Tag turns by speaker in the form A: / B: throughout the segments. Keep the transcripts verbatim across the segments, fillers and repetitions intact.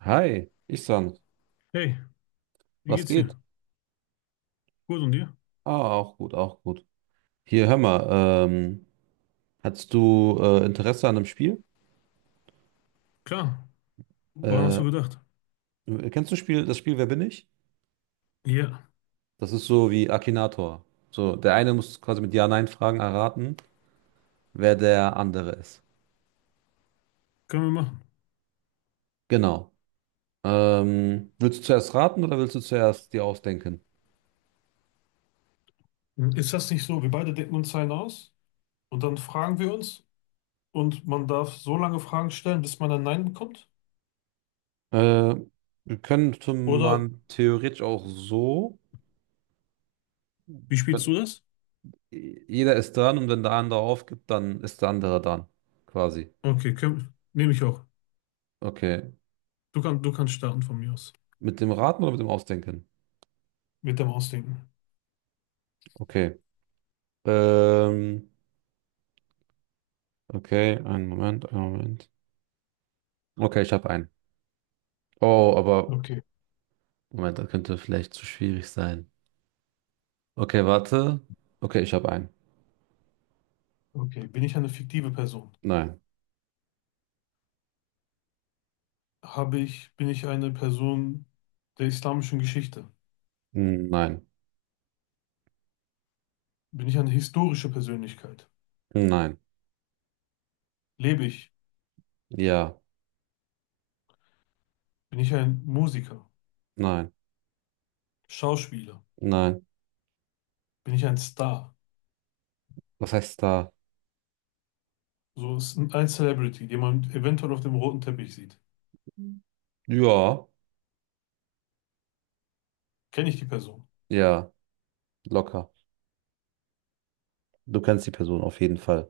A: Hi, Ihsan,
B: Hey, wie
A: was
B: geht's
A: geht?
B: dir? Gut und dir?
A: Ah, auch gut, auch gut. Hier, hör mal, ähm, hast du äh, Interesse an einem Spiel?
B: Klar, woran hast
A: Äh,
B: du gedacht?
A: kennst du Spiel, das Spiel Wer bin ich?
B: Ja,
A: Das ist so wie Akinator. So, der eine muss quasi mit Ja-Nein-Fragen erraten, wer der andere ist.
B: können wir machen.
A: Genau. Ähm, willst du zuerst raten oder willst du zuerst dir ausdenken?
B: Ist das nicht so? Wir beide denken uns einen aus und dann fragen wir uns und man darf so lange Fragen stellen, bis man ein Nein bekommt?
A: Äh, könnte
B: Oder
A: man theoretisch auch so.
B: wie
A: äh,
B: spielst du das?
A: Jeder ist dran und wenn der andere aufgibt, dann ist der andere dran, quasi.
B: Okay, können, nehme ich auch.
A: Okay.
B: Du kannst, du kannst starten von mir aus.
A: Mit dem Raten oder mit dem Ausdenken?
B: Mit dem Ausdenken.
A: Okay. Ähm, okay, einen Moment, einen Moment. Okay, ich habe einen. Oh, aber
B: Okay,
A: Moment, das könnte vielleicht zu schwierig sein. Okay, warte. Okay, ich habe einen.
B: okay. Bin ich eine fiktive Person?
A: Nein.
B: Habe ich, bin ich eine Person der islamischen Geschichte?
A: Hm, nein.
B: Bin ich eine historische Persönlichkeit?
A: Nein.
B: Lebe ich?
A: Ja.
B: Bin ich ein Musiker?
A: Nein.
B: Schauspieler.
A: Nein.
B: Bin ich ein Star?
A: Was heißt da?
B: So ist ein ein Celebrity, den man eventuell auf dem roten Teppich sieht.
A: Ja.
B: Kenne ich die Person?
A: Ja. Locker. Du kennst die Person auf jeden Fall.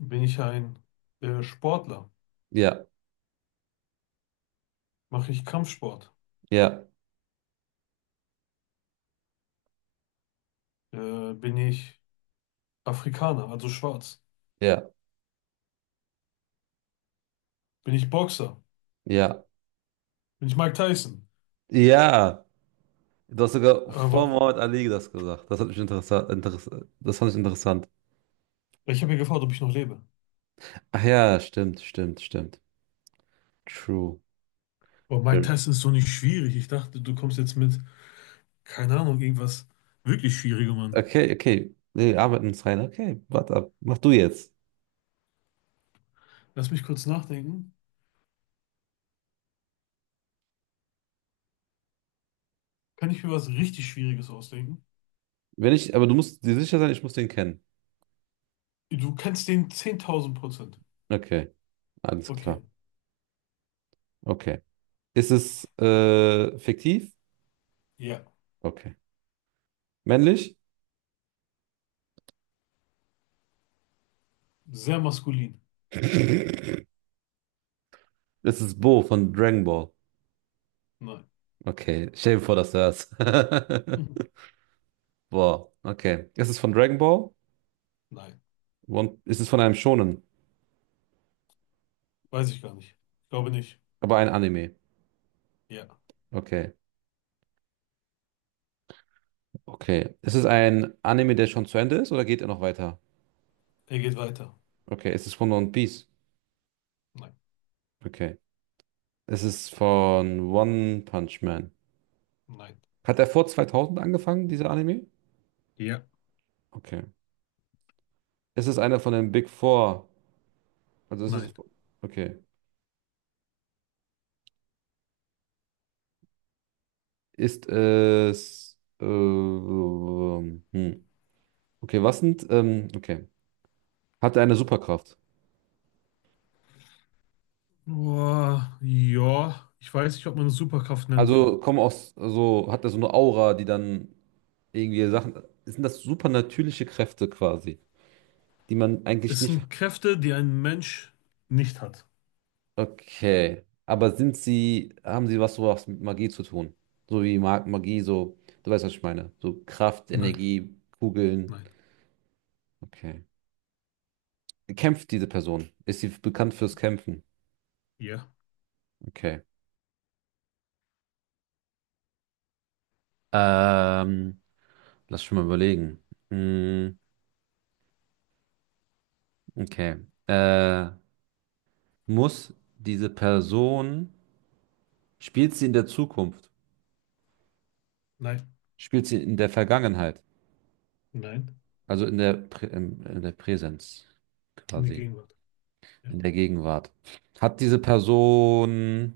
B: Bin ich ein äh, Sportler?
A: Ja.
B: Mache ich Kampfsport?
A: Ja.
B: Äh, bin ich Afrikaner, also schwarz?
A: Ja.
B: Bin ich Boxer?
A: Ja.
B: Bin ich Mike Tyson?
A: Ja. Du hast sogar vor
B: Aber
A: Muhammad Ali das gesagt. Das hat mich interessant, interess das fand ich interessant.
B: ich habe ja gefragt, ob ich noch lebe.
A: Ach ja, stimmt, stimmt, stimmt. True.
B: Boah, Mike
A: Stimmt.
B: Tyson ist so nicht schwierig. Ich dachte, du kommst jetzt mit, keine Ahnung, irgendwas wirklich Schwierigem an.
A: Okay, okay. Nee, arbeiten uns rein. Okay, warte ab. Mach du jetzt.
B: Lass mich kurz nachdenken. Kann ich mir was richtig Schwieriges ausdenken?
A: Wenn ich, aber du musst dir sicher sein, ich muss den kennen.
B: Du kennst den zehntausend Prozent.
A: Okay, alles klar.
B: Okay.
A: Okay. Ist es äh, fiktiv?
B: Ja,
A: Okay. Männlich?
B: sehr maskulin.
A: Es ist Bo von Dragon Ball.
B: Nein.
A: Okay, stell dir vor, dass du das.
B: Hm.
A: Boah, okay. Ist es von Dragon Ball?
B: Nein.
A: One- Ist es von einem Shonen?
B: Weiß ich gar nicht. Ich glaube nicht.
A: Aber ein Anime.
B: Ja.
A: Okay, okay. Ist es ein Anime, der schon zu Ende ist oder geht er noch weiter?
B: Er geht weiter.
A: Okay, ist es von One Piece?
B: Nein.
A: Okay. Ist es von One Punch Man?
B: Nein.
A: Hat er vor zweitausend angefangen, dieser Anime?
B: Ja.
A: Okay. Ist es einer von den Big Four? Also ist es.
B: Nein.
A: Okay. Ist es. Äh, hm. Okay, was sind. Ähm, okay. Hat er eine Superkraft?
B: Boah, ja. Ich weiß nicht, ob man es Superkraft nennen kann.
A: Also kommen aus. Also hat er so eine Aura, die dann irgendwie Sachen. Sind das supernatürliche Kräfte quasi? Die man eigentlich
B: Es
A: nicht.
B: sind Kräfte, die ein Mensch nicht hat.
A: Okay. Aber sind sie, haben sie was sowas mit Magie zu tun? So wie Mag Magie, so, du weißt, was ich meine. So Kraft,
B: Nein.
A: Energie, Kugeln.
B: Nein.
A: Okay. Kämpft diese Person? Ist sie bekannt fürs Kämpfen?
B: Ja.
A: Okay. Ähm, lass schon mal überlegen. Hm, okay. Äh, muss diese Person, spielt sie in der Zukunft?
B: Nein.
A: Spielt sie in der Vergangenheit?
B: Nein.
A: Also in der, Prä- in in der Präsenz
B: In der
A: quasi.
B: Gegenwart. Ja.
A: In der Gegenwart. Hat diese Person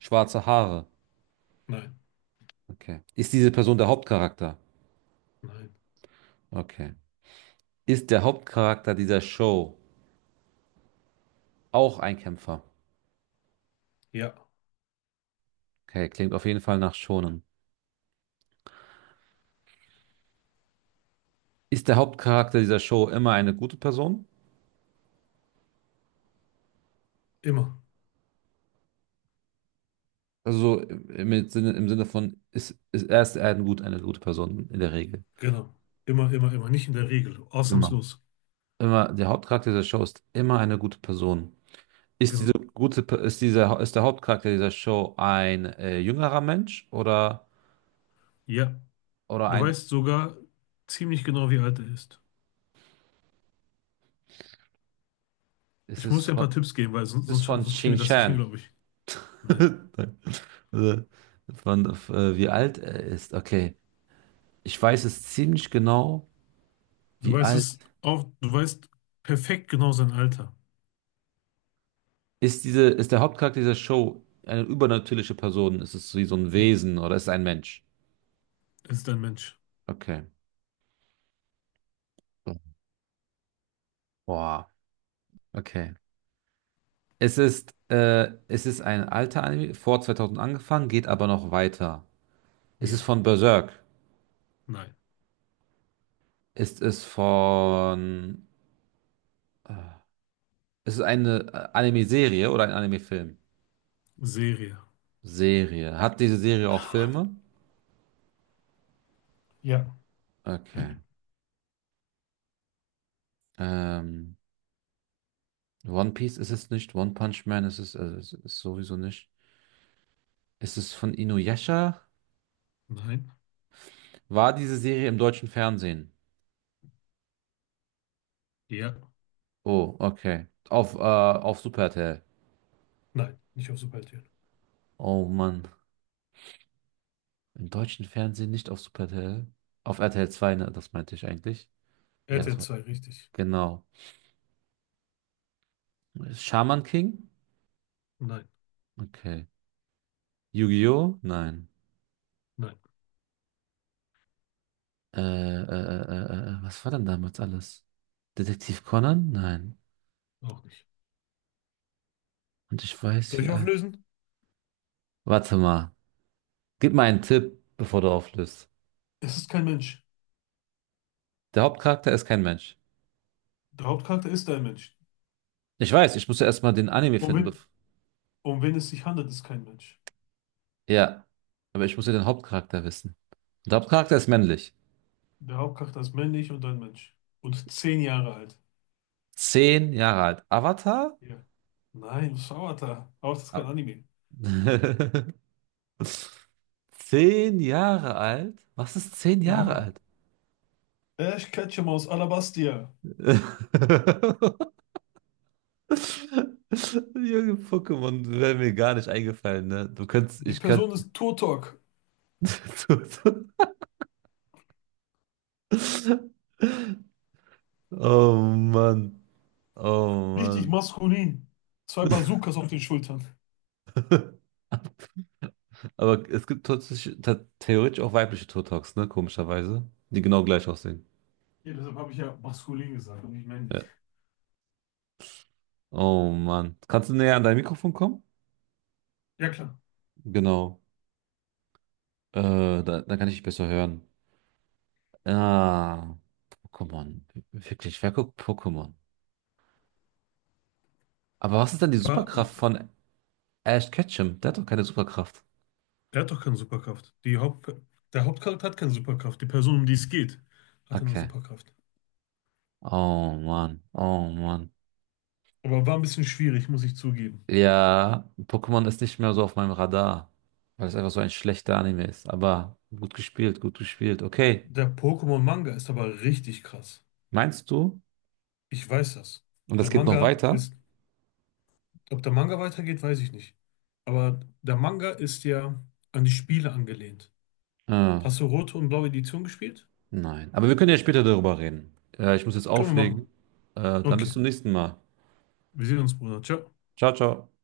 A: schwarze Haare?
B: Nein.
A: Okay. Ist diese Person der Hauptcharakter?
B: Nein.
A: Okay. Ist der Hauptcharakter dieser Show auch ein Kämpfer?
B: Ja.
A: Okay, klingt auf jeden Fall nach Shonen. Ist der Hauptcharakter dieser Show immer eine gute Person?
B: Immer.
A: Also im Sinne, im Sinne von, ist, ist er ist er ein gut, eine gute Person in der Regel.
B: Genau. Immer, immer, immer. Nicht in der Regel.
A: Immer.
B: Ausnahmslos.
A: Immer, der Hauptcharakter dieser Show ist immer eine gute Person. Ist diese
B: Genau.
A: gute, Pe- ist dieser, ist der Hauptcharakter dieser Show ein äh, jüngerer Mensch oder?
B: Ja.
A: Oder
B: Du
A: ein,
B: weißt sogar ziemlich genau, wie alt er ist.
A: es
B: Ich
A: ist
B: muss dir ein
A: von,
B: paar Tipps geben, weil sonst,
A: es ist
B: sonst,
A: von
B: sonst kämen wir das nicht hin,
A: Xinjiang.
B: glaube ich. Nein.
A: Also, von, äh, wie alt er ist. Okay. Ich weiß es ziemlich genau,
B: Du
A: wie
B: weißt
A: alt
B: es auch, du weißt perfekt genau sein Alter.
A: ist diese, ist der Hauptcharakter dieser Show eine übernatürliche Person? Ist es wie so ein Wesen oder ist es ein Mensch?
B: Es ist ein Mensch.
A: Okay. Boah. Okay. Es ist, äh, es ist ein alter Anime, vor zweitausend angefangen, geht aber noch weiter. Ist es
B: Ja.
A: von Berserk?
B: Nein.
A: Ist es von, äh, ist es eine äh, Anime-Serie oder ein Anime-Film?
B: Serie.
A: Serie. Hat diese Serie auch Filme?
B: Ja.
A: Okay. Ähm, One Piece ist es nicht. One Punch Man ist es, also es ist sowieso nicht. Ist es von Inuyasha?
B: Nein.
A: War diese Serie im deutschen Fernsehen?
B: Ja.
A: Oh, okay. Auf, äh, auf Super R T L.
B: Nein. Nicht auf Superhelden.
A: Oh Mann. Im deutschen Fernsehen nicht auf Super R T L. Auf R T L zwei, ne? Das meinte ich eigentlich. Ja,
B: RTL
A: das war.
B: zwei, richtig.
A: Genau. Shaman King?
B: Nein.
A: Okay. Yu-Gi-Oh? Nein.
B: Nein.
A: Äh, äh, äh, äh, äh, was war denn damals alles? Detektiv Conan? Nein.
B: Auch nicht.
A: Und ich weiß,
B: Soll
A: wie
B: ich
A: alt.
B: auflösen?
A: Warte mal. Gib mal einen Tipp, bevor du auflöst.
B: Es ist kein Mensch.
A: Der Hauptcharakter ist kein Mensch.
B: Der Hauptcharakter ist ein Mensch.
A: Ich weiß, ich muss ja erstmal den Anime
B: Um
A: finden.
B: wen,
A: bef-
B: um wen es sich handelt, ist kein Mensch.
A: Ja, aber ich muss ja den Hauptcharakter wissen. Und der Hauptcharakter ist männlich.
B: Der Hauptcharakter ist männlich und ein Mensch. Und zehn Jahre alt.
A: Zehn Jahre alt. Avatar?
B: Ja. Nein, das ist Avatar. Avatar ist kein
A: Ah.
B: Anime.
A: Zehn Jahre alt? Was ist zehn Jahre
B: Ja.
A: alt?
B: Äh, ich catche mal aus Alabastia.
A: Junge Pokémon wäre mir gar nicht eingefallen, ne? Du könntest,
B: Die
A: ich könnte.
B: Person ist Turtok.
A: Du- du- Oh Mann. Oh
B: Richtig
A: Mann.
B: maskulin. Zwei Bazookas auf den Schultern.
A: Aber es gibt tatsächlich, ta- theoretisch auch weibliche Turtles, ne? Komischerweise. Die genau gleich aussehen.
B: Ja, deshalb habe ich ja maskulin gesagt und nicht männlich.
A: Ja. Oh Mann. Kannst du näher an dein Mikrofon kommen?
B: Ja, klar.
A: Genau. Äh, da, dann kann ich dich besser hören. Ah, Pokémon. Wirklich, wer guckt Pokémon? Aber was ist denn die
B: War,
A: Superkraft von Ash Ketchum? Der hat doch keine Superkraft.
B: der hat doch keine Superkraft. Die Haupt, der Hauptcharakter hat keine Superkraft. Die Person, um die es geht, hat eine
A: Okay.
B: Superkraft.
A: Oh Mann. Oh Mann.
B: Aber war ein bisschen schwierig, muss ich zugeben.
A: Ja, Pokémon ist nicht mehr so auf meinem Radar, weil es einfach so ein schlechter Anime ist. Aber gut gespielt, gut gespielt. Okay,
B: Der Pokémon-Manga ist aber richtig krass.
A: meinst du?
B: Ich weiß das.
A: Und
B: Der
A: das geht noch
B: Manga
A: weiter?
B: ist, Ob der Manga weitergeht, weiß ich nicht. Aber der Manga ist ja an die Spiele angelehnt.
A: Äh,
B: Hast du rote und blaue Edition gespielt?
A: nein. Aber wir können ja später darüber reden. Äh, ich muss jetzt
B: Können wir
A: auflegen.
B: machen.
A: Äh, dann bis
B: Okay.
A: zum nächsten Mal.
B: Wir sehen uns, Bruder. Ciao.
A: Ciao, ciao.